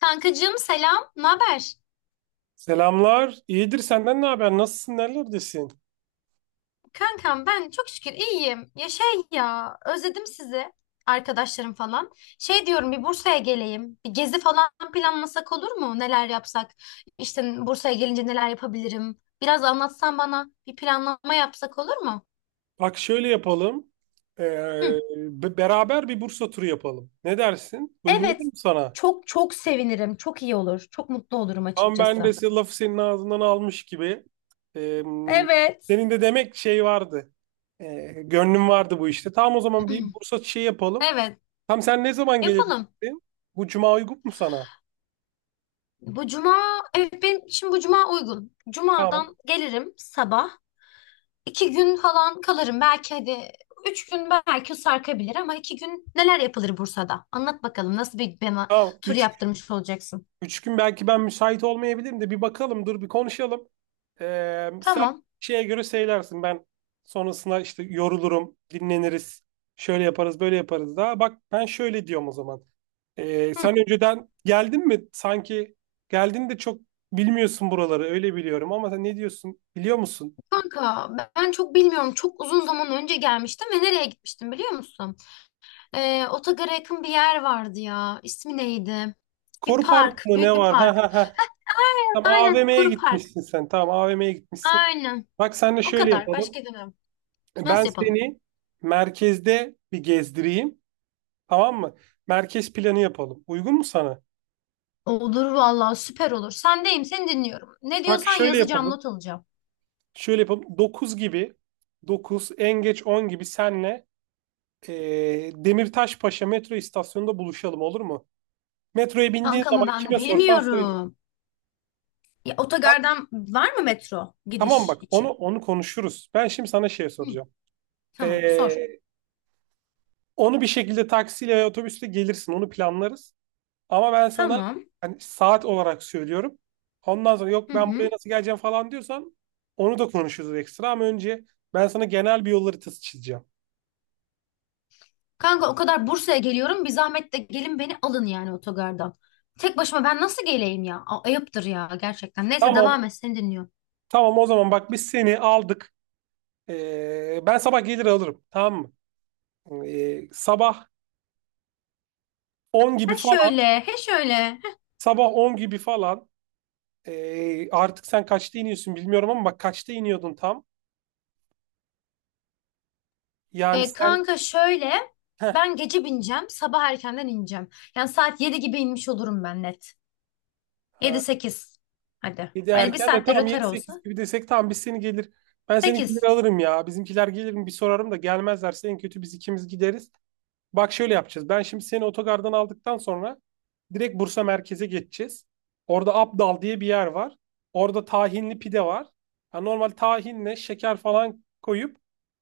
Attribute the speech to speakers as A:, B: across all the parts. A: Kankacığım selam, ne haber?
B: Selamlar. İyidir, senden ne haber? Nasılsın? Nerelerdesin?
A: Kankam ben çok şükür iyiyim. Ya şey ya, özledim sizi, arkadaşlarım falan. Şey diyorum bir Bursa'ya geleyim. Bir gezi falan planlasak olur mu? Neler yapsak? İşte Bursa'ya gelince neler yapabilirim? Biraz anlatsan bana, bir planlama yapsak olur mu?
B: Bak şöyle yapalım. Ee,
A: Hı.
B: beraber bir Bursa turu yapalım. Ne dersin? Uygun
A: Evet,
B: olur mu sana?
A: çok çok sevinirim. Çok iyi olur. Çok mutlu olurum
B: Ama ben de
A: açıkçası.
B: lafı senin ağzından almış gibi. Ee,
A: Evet.
B: senin de demek şey vardı. Gönlün vardı bu işte. Tamam, o zaman bir Bursa şey yapalım.
A: Evet,
B: Tam sen ne zaman
A: yapalım.
B: gelebilirsin? Bu cuma uygun mu sana?
A: Bu cuma, evet benim şimdi bu cuma uygun.
B: Tamam.
A: Cumadan gelirim sabah. 2 gün falan kalırım. Belki hadi 3 gün belki sarkabilir ama 2 gün neler yapılır Bursa'da? Anlat bakalım nasıl bir bana
B: Tamam.
A: tur yaptırmış olacaksın.
B: Üç gün belki ben müsait olmayabilirim de bir bakalım, dur bir konuşalım. Sen
A: Tamam.
B: şeye göre söylersin, ben sonrasında işte yorulurum, dinleniriz, şöyle yaparız, böyle yaparız daha. Bak, ben şöyle diyorum o zaman. Ee,
A: Hı.
B: sen önceden geldin mi? Sanki geldin de çok bilmiyorsun buraları öyle biliyorum, ama sen ne diyorsun biliyor musun?
A: Kanka ben çok bilmiyorum. Çok uzun zaman önce gelmiştim ve nereye gitmiştim biliyor musun? Otogar'a yakın bir yer vardı ya. İsmi neydi? Bir
B: Koru Park
A: park.
B: mı
A: Büyük
B: ne
A: bir
B: var? Ha
A: park.
B: ha ha. Tamam,
A: Aynen.
B: AVM'ye
A: Koru Park.
B: gitmişsin sen. Tamam, AVM'ye gitmişsin.
A: Aynen.
B: Bak senle
A: O
B: şöyle
A: kadar.
B: yapalım.
A: Başka demem. Nasıl
B: Ben
A: yapalım?
B: seni merkezde bir gezdireyim. Tamam mı? Merkez planı yapalım. Uygun mu sana?
A: Olur vallahi süper olur. Sendeyim. Seni dinliyorum. Ne
B: Bak
A: diyorsan
B: şöyle
A: yazacağım,
B: yapalım.
A: not alacağım.
B: Şöyle yapalım. 9 gibi, 9 en geç 10 gibi senle Demirtaşpaşa metro istasyonunda buluşalım olur mu? Metroya bindiğin
A: Kanka mı
B: zaman
A: ben
B: kime sorsan söyle.
A: bilmiyorum. Ya,
B: Ta-
A: otogardan var mı metro
B: Tamam
A: gidiş
B: bak, onu
A: için?
B: onu konuşuruz. Ben şimdi sana şey
A: Hı,
B: soracağım.
A: tamam sor.
B: Eee, onu bir şekilde taksiyle veya otobüsle gelirsin. Onu planlarız. Ama ben sana
A: Tamam.
B: hani saat olarak söylüyorum. Ondan sonra
A: Hı
B: yok ben
A: hı.
B: buraya nasıl geleceğim falan diyorsan, onu da konuşuruz ekstra, ama önce ben sana genel bir yol haritası çizeceğim.
A: Kanka o kadar Bursa'ya geliyorum. Bir zahmet de gelin beni alın yani otogardan. Tek başıma ben nasıl geleyim ya? Ayıptır ya gerçekten. Neyse
B: Tamam.
A: devam et seni dinliyorum.
B: Tamam, o zaman bak, biz seni aldık. Ben sabah gelir alırım. Tamam mı? Sabah 10 gibi
A: Ha
B: falan.
A: şöyle, he şöyle. Heh.
B: Sabah 10 gibi falan. Artık sen kaçta iniyorsun bilmiyorum, ama bak, kaçta iniyordun tam. Yani sen
A: Kanka şöyle.
B: heh,
A: Ben gece bineceğim. Sabah erkenden ineceğim. Yani saat 7 gibi inmiş olurum ben net. Yedi
B: e,
A: sekiz. Hadi.
B: 7
A: Öyle bir
B: erken de,
A: saatte
B: tam
A: rötar olsa.
B: 7-8 gibi desek, tamam biz seni gelir. Ben seni gelir
A: 8.
B: alırım ya. Bizimkiler gelir mi bir sorarım, da gelmezlerse en kötü biz ikimiz gideriz. Bak şöyle yapacağız. Ben şimdi seni otogardan aldıktan sonra direkt Bursa merkeze geçeceğiz. Orada Abdal diye bir yer var. Orada tahinli pide var. Ha, normal tahinle şeker falan koyup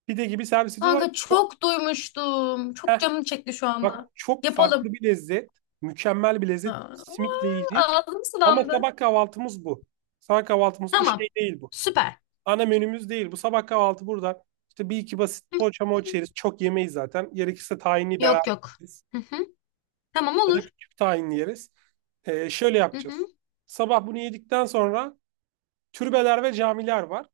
B: pide gibi servis ediyorlar.
A: Kanka çok duymuştum. Çok
B: Heh,
A: canım çekti şu
B: bak,
A: anda.
B: çok
A: Yapalım.
B: farklı bir lezzet. Mükemmel bir lezzet.
A: Ha,
B: Simitle yiyeceğiz.
A: ağzım
B: Ama
A: sulandı.
B: sabah kahvaltımız bu. Sabah kahvaltımız bu, şey
A: Tamam.
B: değil bu,
A: Süper.
B: ana menümüz değil. Bu sabah kahvaltı burada. İşte bir iki basit
A: Hı
B: poğaça
A: hı.
B: moğaça yeriz. Çok yemeyiz zaten. Gerekirse tahinli beraber
A: Yok yok.
B: yeriz.
A: Hı hı. Tamam
B: Ya da
A: olur.
B: küçük tahinli yeriz. Şöyle
A: Hı
B: yapacağız.
A: hı.
B: Sabah bunu yedikten sonra türbeler ve camiler var.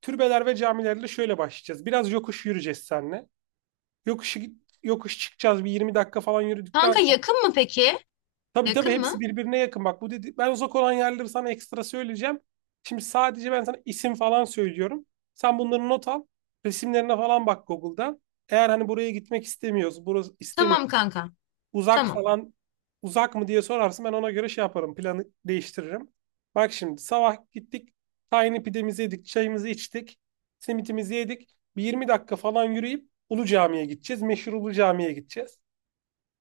B: Türbeler ve camilerle şöyle başlayacağız. Biraz yokuş yürüyeceğiz seninle. Yokuş, yokuş çıkacağız. Bir 20 dakika falan yürüdükten...
A: Kanka yakın mı peki?
B: Tabii tabii,
A: Yakın
B: hepsi
A: mı?
B: birbirine yakın. Bak, bu dedi, ben uzak olan yerleri sana ekstra söyleyeceğim. Şimdi sadece ben sana isim falan söylüyorum. Sen bunları not al. Resimlerine falan bak Google'da. Eğer hani buraya gitmek istemiyoruz, burası istemiyor.
A: Tamam kanka.
B: Uzak
A: Tamam.
B: falan, uzak mı diye sorarsın, ben ona göre şey yaparım. Planı değiştiririm. Bak şimdi sabah gittik. Tiny pidemizi yedik, çayımızı içtik. Simitimizi yedik. Bir 20 dakika falan yürüyüp Ulu Cami'ye gideceğiz. Meşhur Ulu Cami'ye gideceğiz.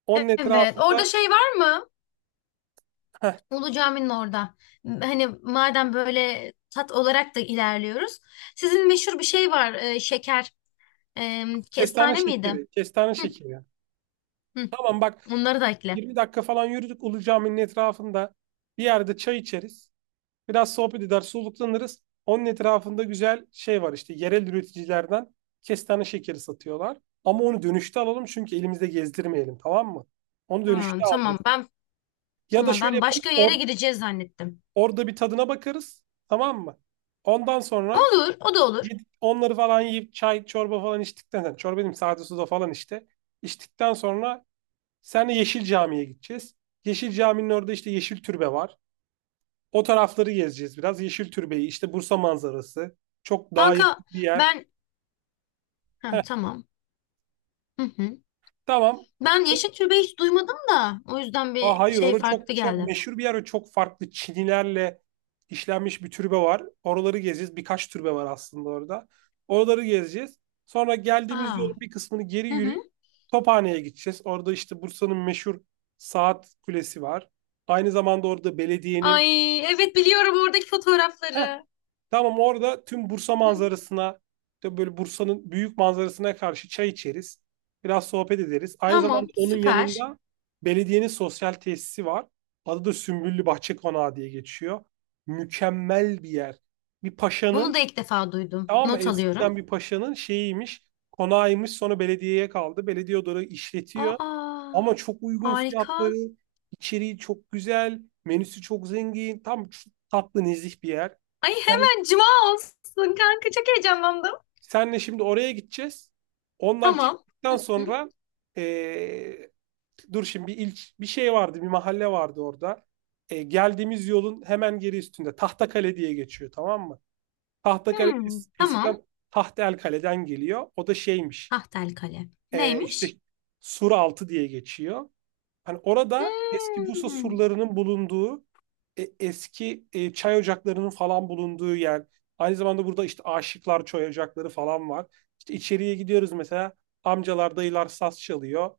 B: Onun
A: Evet. Orada
B: etrafında
A: şey var mı? Ulu Cami'nin orada. Hani madem böyle tat olarak da ilerliyoruz. Sizin meşhur bir şey var. Şeker. E,
B: kestane
A: Kestane miydi?
B: şekeri, kestane
A: Hı
B: şekeri.
A: hı.
B: Tamam bak,
A: Onları da ekle.
B: 20 dakika falan yürüdük Ulu Cami'nin etrafında. Bir yerde çay içeriz. Biraz sohbet eder, soluklanırız. Onun etrafında güzel şey var, işte yerel üreticilerden kestane şekeri satıyorlar. Ama onu dönüşte alalım, çünkü elimizde gezdirmeyelim, tamam mı? Onu
A: Ha,
B: dönüşte
A: tamam.
B: alacağız. Ya da
A: Tamam
B: şöyle
A: ben
B: yaparız,
A: başka yere gideceğiz zannettim.
B: orada bir tadına bakarız, tamam mı? Ondan sonra
A: Olur, o da olur.
B: gidip onları falan yiyip çay çorba falan içtikten sonra, çorba dedim sade suda falan işte. İçtikten sonra senle Yeşil Cami'ye gideceğiz. Yeşil Cami'nin orada işte Yeşil Türbe var. O tarafları gezeceğiz biraz. Yeşil Türbe'yi, işte Bursa manzarası. Çok daha
A: Kanka
B: yakın bir yer.
A: ben ha
B: Heh,
A: tamam. Hı hı.
B: tamam.
A: Ben yeşil türbe hiç duymadım da o yüzden
B: Aa,
A: bir
B: hayır,
A: şey
B: orada
A: farklı
B: çok çok
A: geldi.
B: meşhur bir yer ve çok farklı çinilerle işlenmiş bir türbe var. Oraları gezeceğiz. Birkaç türbe var aslında orada. Oraları gezeceğiz. Sonra geldiğimiz yolun
A: Aa.
B: bir kısmını geri
A: Hı hı.
B: yürüyüp Tophane'ye gideceğiz. Orada işte Bursa'nın meşhur saat kulesi var. Aynı zamanda orada belediyenin...
A: Ay evet biliyorum oradaki
B: Heh,
A: fotoğrafları.
B: Tamam, orada tüm Bursa
A: Hı.
B: manzarasına, işte böyle Bursa'nın büyük manzarasına karşı çay içeriz. Biraz sohbet ederiz. Aynı zamanda
A: Tamam,
B: onun
A: süper.
B: yanında belediyenin sosyal tesisi var. Adı da Sümbüllü Bahçe Konağı diye geçiyor. Mükemmel bir yer. Bir
A: Bunu da
B: paşanın,
A: ilk defa duydum.
B: tamam mı?
A: Not alıyorum.
B: Eskiden bir paşanın şeyiymiş, konağıymış. Sonra belediyeye kaldı. Belediye odaları işletiyor.
A: Aa.
B: Ama çok uygun
A: Harika.
B: fiyatları, içeriği çok güzel, menüsü çok zengin. Tam tatlı, nezih bir yer.
A: Ay
B: Sen
A: hemen cuma olsun kanka çok heyecanlandım.
B: Senle şimdi oraya gideceğiz. Ondan
A: Tamam.
B: çıktıktan
A: Hı hı.
B: sonra eee, dur şimdi, bir şey vardı, bir mahalle vardı orada. Geldiğimiz yolun hemen geri üstünde Tahtakale diye geçiyor, tamam mı? Tahtakale
A: Hmm, tamam.
B: eskiden Tahtelkale'den geliyor. O da şeymiş.
A: Tahtel Kale.
B: İşte
A: Neymiş?
B: Suraltı diye geçiyor. Hani orada eski Bursa
A: Hmm.
B: surlarının bulunduğu, eski, çay ocaklarının falan bulunduğu yer. Aynı zamanda burada işte aşıklar çay ocakları falan var. İşte içeriye gidiyoruz mesela, amcalar, dayılar saz çalıyor,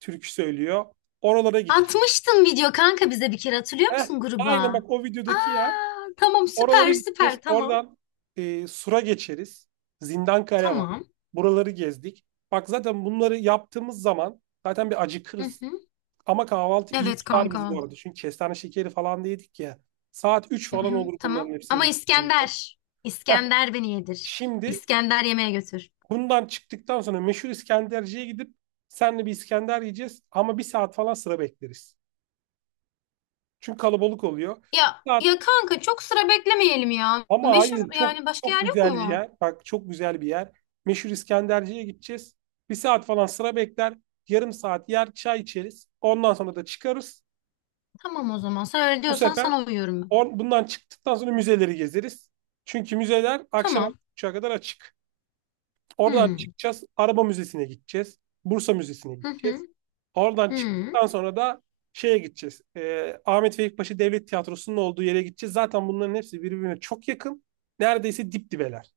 B: türkü söylüyor. Oralara gideceğiz.
A: Atmıştın video kanka bize bir kere hatırlıyor
B: Heh,
A: musun
B: aynen
A: gruba?
B: bak, o
A: Aa,
B: videodaki yer.
A: tamam
B: Oralara
A: süper
B: gideceğiz.
A: süper tamam.
B: Oradan sura geçeriz. Zindankale var.
A: Tamam.
B: Buraları gezdik. Bak, zaten bunları yaptığımız zaman zaten bir
A: Hı
B: acıkırız.
A: hı.
B: Ama kahvaltı iyi
A: Evet
B: tutar bizi
A: kanka.
B: bu arada. Çünkü kestane şekeri falan da yedik ya. Saat 3
A: Hı
B: falan
A: hı,
B: olur
A: tamam.
B: bunların hepsini
A: Ama
B: bitirdiğimizde.
A: İskender.
B: Heh,
A: İskender beni yedir.
B: Şimdi
A: İskender yemeğe götür.
B: bundan çıktıktan sonra meşhur İskenderci'ye gidip senle bir İskender yiyeceğiz. Ama bir saat falan sıra bekleriz. Çünkü kalabalık oluyor. Bir
A: Ya
B: saat,
A: ya kanka çok sıra beklemeyelim ya.
B: ama
A: Meşhur
B: hayır, çok
A: yani başka
B: çok
A: yer yok
B: güzel bir
A: mu?
B: yer. Bak çok güzel bir yer. Meşhur İskenderci'ye gideceğiz. Bir saat falan sıra bekler. Yarım saat yer, çay içeriz. Ondan sonra da çıkarız.
A: Tamam o zaman. Sen öyle
B: Bu
A: diyorsan
B: sefer
A: sana uyuyorum ben.
B: Bundan çıktıktan sonra müzeleri gezeriz. Çünkü müzeler akşam
A: Tamam.
B: 6.30'a kadar açık. Oradan
A: Hmm.
B: çıkacağız. Araba Müzesi'ne gideceğiz. Bursa Müzesi'ne
A: Hı hı.
B: gideceğiz. Oradan
A: Hmm.
B: çıktıktan sonra da şeye gideceğiz. Ahmet Vefik Paşa Devlet Tiyatrosu'nun olduğu yere gideceğiz. Zaten bunların hepsi birbirine çok yakın. Neredeyse dip dibeler.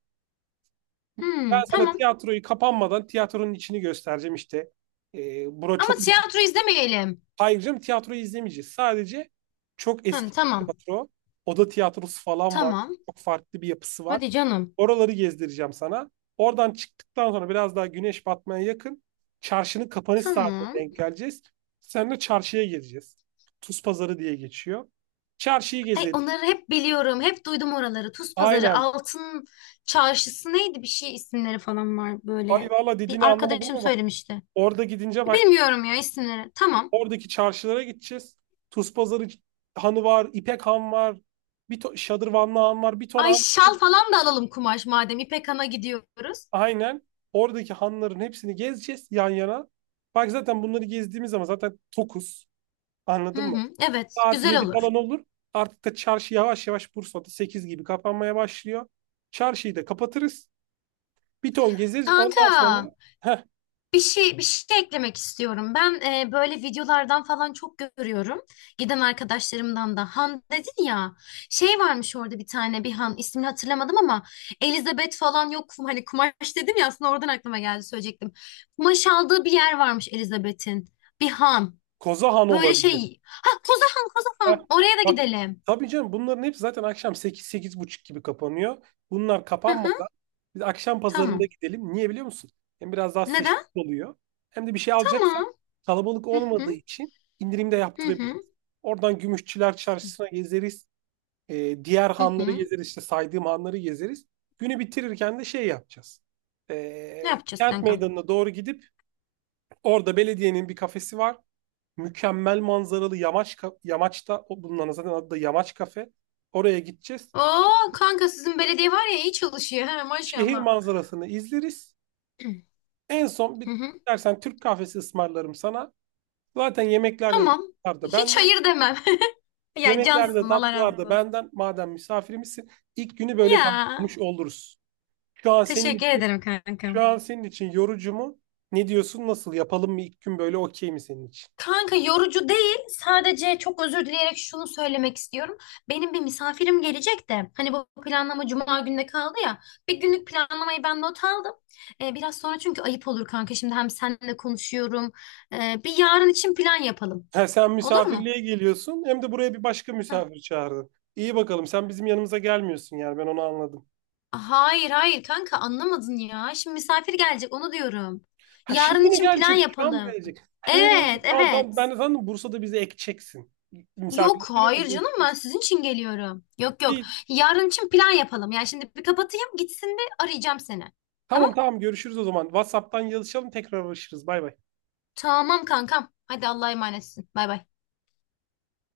B: Ben
A: Hmm.
B: sana
A: Tamam.
B: tiyatroyu kapanmadan tiyatronun içini göstereceğim işte. Bura
A: Ama
B: çok
A: tiyatro izlemeyelim.
B: Ayrıca tiyatroyu izlemeyeceğiz. Sadece çok
A: Hı,
B: eski bir
A: tamam.
B: tiyatro. Oda tiyatrosu falan var.
A: Tamam.
B: Çok farklı bir yapısı var.
A: Hadi canım.
B: Oraları gezdireceğim sana. Oradan çıktıktan sonra biraz daha güneş batmaya yakın çarşının kapanış saatine
A: Tamam.
B: denk geleceğiz. Seninle çarşıya gezeceğiz. Tuz pazarı diye geçiyor. Çarşıyı
A: Ay
B: gezeriz.
A: onları hep biliyorum. Hep duydum oraları. Tuz Pazarı,
B: Aynen.
A: Altın Çarşısı neydi bir şey isimleri falan var
B: Ay
A: böyle.
B: valla,
A: Bir
B: dediğini anlamadım,
A: arkadaşım
B: ama
A: söylemişti.
B: orada gidince bak,
A: Bilmiyorum ya isimleri. Tamam.
B: oradaki çarşılara gideceğiz. Tuz pazarı hanı var, İpek han var, Şadırvanlı han var, bir ton
A: Ay
B: han.
A: şal falan da alalım kumaş madem İpek Han'a gidiyoruz.
B: Aynen, oradaki hanların hepsini gezeceğiz yan yana. Bak, zaten bunları gezdiğimiz zaman zaten tokuz.
A: Hı
B: Anladın mı?
A: hı. Evet,
B: Saat
A: güzel
B: 7
A: olur.
B: falan olur. Artık da çarşı yavaş yavaş Bursa'da 8 gibi kapanmaya başlıyor. Çarşıyı da kapatırız. Bir ton gezeriz. Ondan
A: Kanka.
B: sonra, heh,
A: Bir şey eklemek istiyorum. Ben böyle videolardan falan çok görüyorum. Giden arkadaşlarımdan da Han dedin ya. Şey varmış orada bir tane bir Han ismini hatırlamadım ama Elizabeth falan yok. Hani kumaş dedim ya aslında oradan aklıma geldi söyleyecektim. Kumaş aldığı bir yer varmış Elizabeth'in. Bir Han.
B: Koza Han
A: Böyle
B: olabilir.
A: şey. Ha Koza Han Koza
B: Heh,
A: Han. Oraya da
B: Bak,
A: gidelim.
B: tabii canım, bunların hepsi zaten akşam 8 buçuk gibi kapanıyor. Bunlar
A: Hı hı.
B: kapanmadan biz akşam pazarında
A: Tamam.
B: gidelim. Niye biliyor musun? Hem biraz daha
A: Neden?
B: seçtik oluyor. Hem de bir şey alacaksak
A: Tamam.
B: kalabalık
A: Hı
B: olmadığı
A: hı.
B: için indirimde
A: Hı hı.
B: yaptırabiliriz. Oradan Gümüşçüler Çarşısı'na gezeriz. Diğer
A: Hı
B: hanları
A: hı.
B: gezeriz. İşte saydığım hanları gezeriz. Günü bitirirken de şey yapacağız.
A: Ne
B: Ee,
A: yapacağız
B: Kent
A: kanka?
B: Meydanı'na doğru gidip orada belediyenin bir kafesi var. Mükemmel manzaralı, yamaçta bulunan, zaten adı da Yamaç Kafe. Oraya gideceğiz.
A: Oo kanka sizin belediye var ya iyi çalışıyor. He
B: Şehir
A: maşallah.
B: manzarasını izleriz. En son
A: Hı
B: bir
A: hı.
B: dersen Türk kahvesi ısmarlarım sana. Zaten yemekler de
A: Tamam.
B: tatlılar da
A: Hiç
B: benden.
A: hayır demem. Ya
B: Yemekler de
A: cansın Allah razı
B: tatlılar da
A: olsun.
B: benden. Madem misafirimizsin, ilk günü böyle
A: Ya
B: tamamlamış oluruz. Şu an senin
A: teşekkür
B: için
A: ederim
B: Şu
A: kankam.
B: an senin için yorucu mu? Ne diyorsun? Nasıl yapalım mı? İlk gün böyle okey mi senin için?
A: Kanka yorucu değil. Sadece çok özür dileyerek şunu söylemek istiyorum. Benim bir misafirim gelecek de. Hani bu planlama cuma günde kaldı ya. Bir günlük planlamayı ben not aldım. Biraz sonra çünkü ayıp olur kanka. Şimdi hem seninle konuşuyorum. Bir yarın için plan yapalım.
B: Ha, sen
A: Olur mu?
B: misafirliğe geliyorsun hem de buraya bir başka misafir çağırdın. İyi bakalım, sen bizim yanımıza gelmiyorsun yani, ben onu anladım.
A: Hayır hayır kanka anlamadın ya. Şimdi misafir gelecek onu diyorum.
B: Ha,
A: Yarın
B: şimdi mi
A: için plan
B: gelecek? Şu an mı
A: yapalım.
B: gelecek? He,
A: Evet
B: tamam tamam, ben
A: evet.
B: de sandım Bursa'da bizi ekeceksin.
A: Yok
B: Misafirlikleri
A: hayır
B: bizi
A: canım ben
B: ekeceksin.
A: sizin için geliyorum. Yok yok.
B: İyi.
A: Yarın için plan yapalım. Yani şimdi bir kapatayım gitsin bir arayacağım seni.
B: Tamam
A: Tamam?
B: tamam, görüşürüz o zaman. WhatsApp'tan yazışalım, tekrar uğraşırız. Bay bay.
A: Tamam kankam. Hadi Allah'a emanetsin. Bay bay.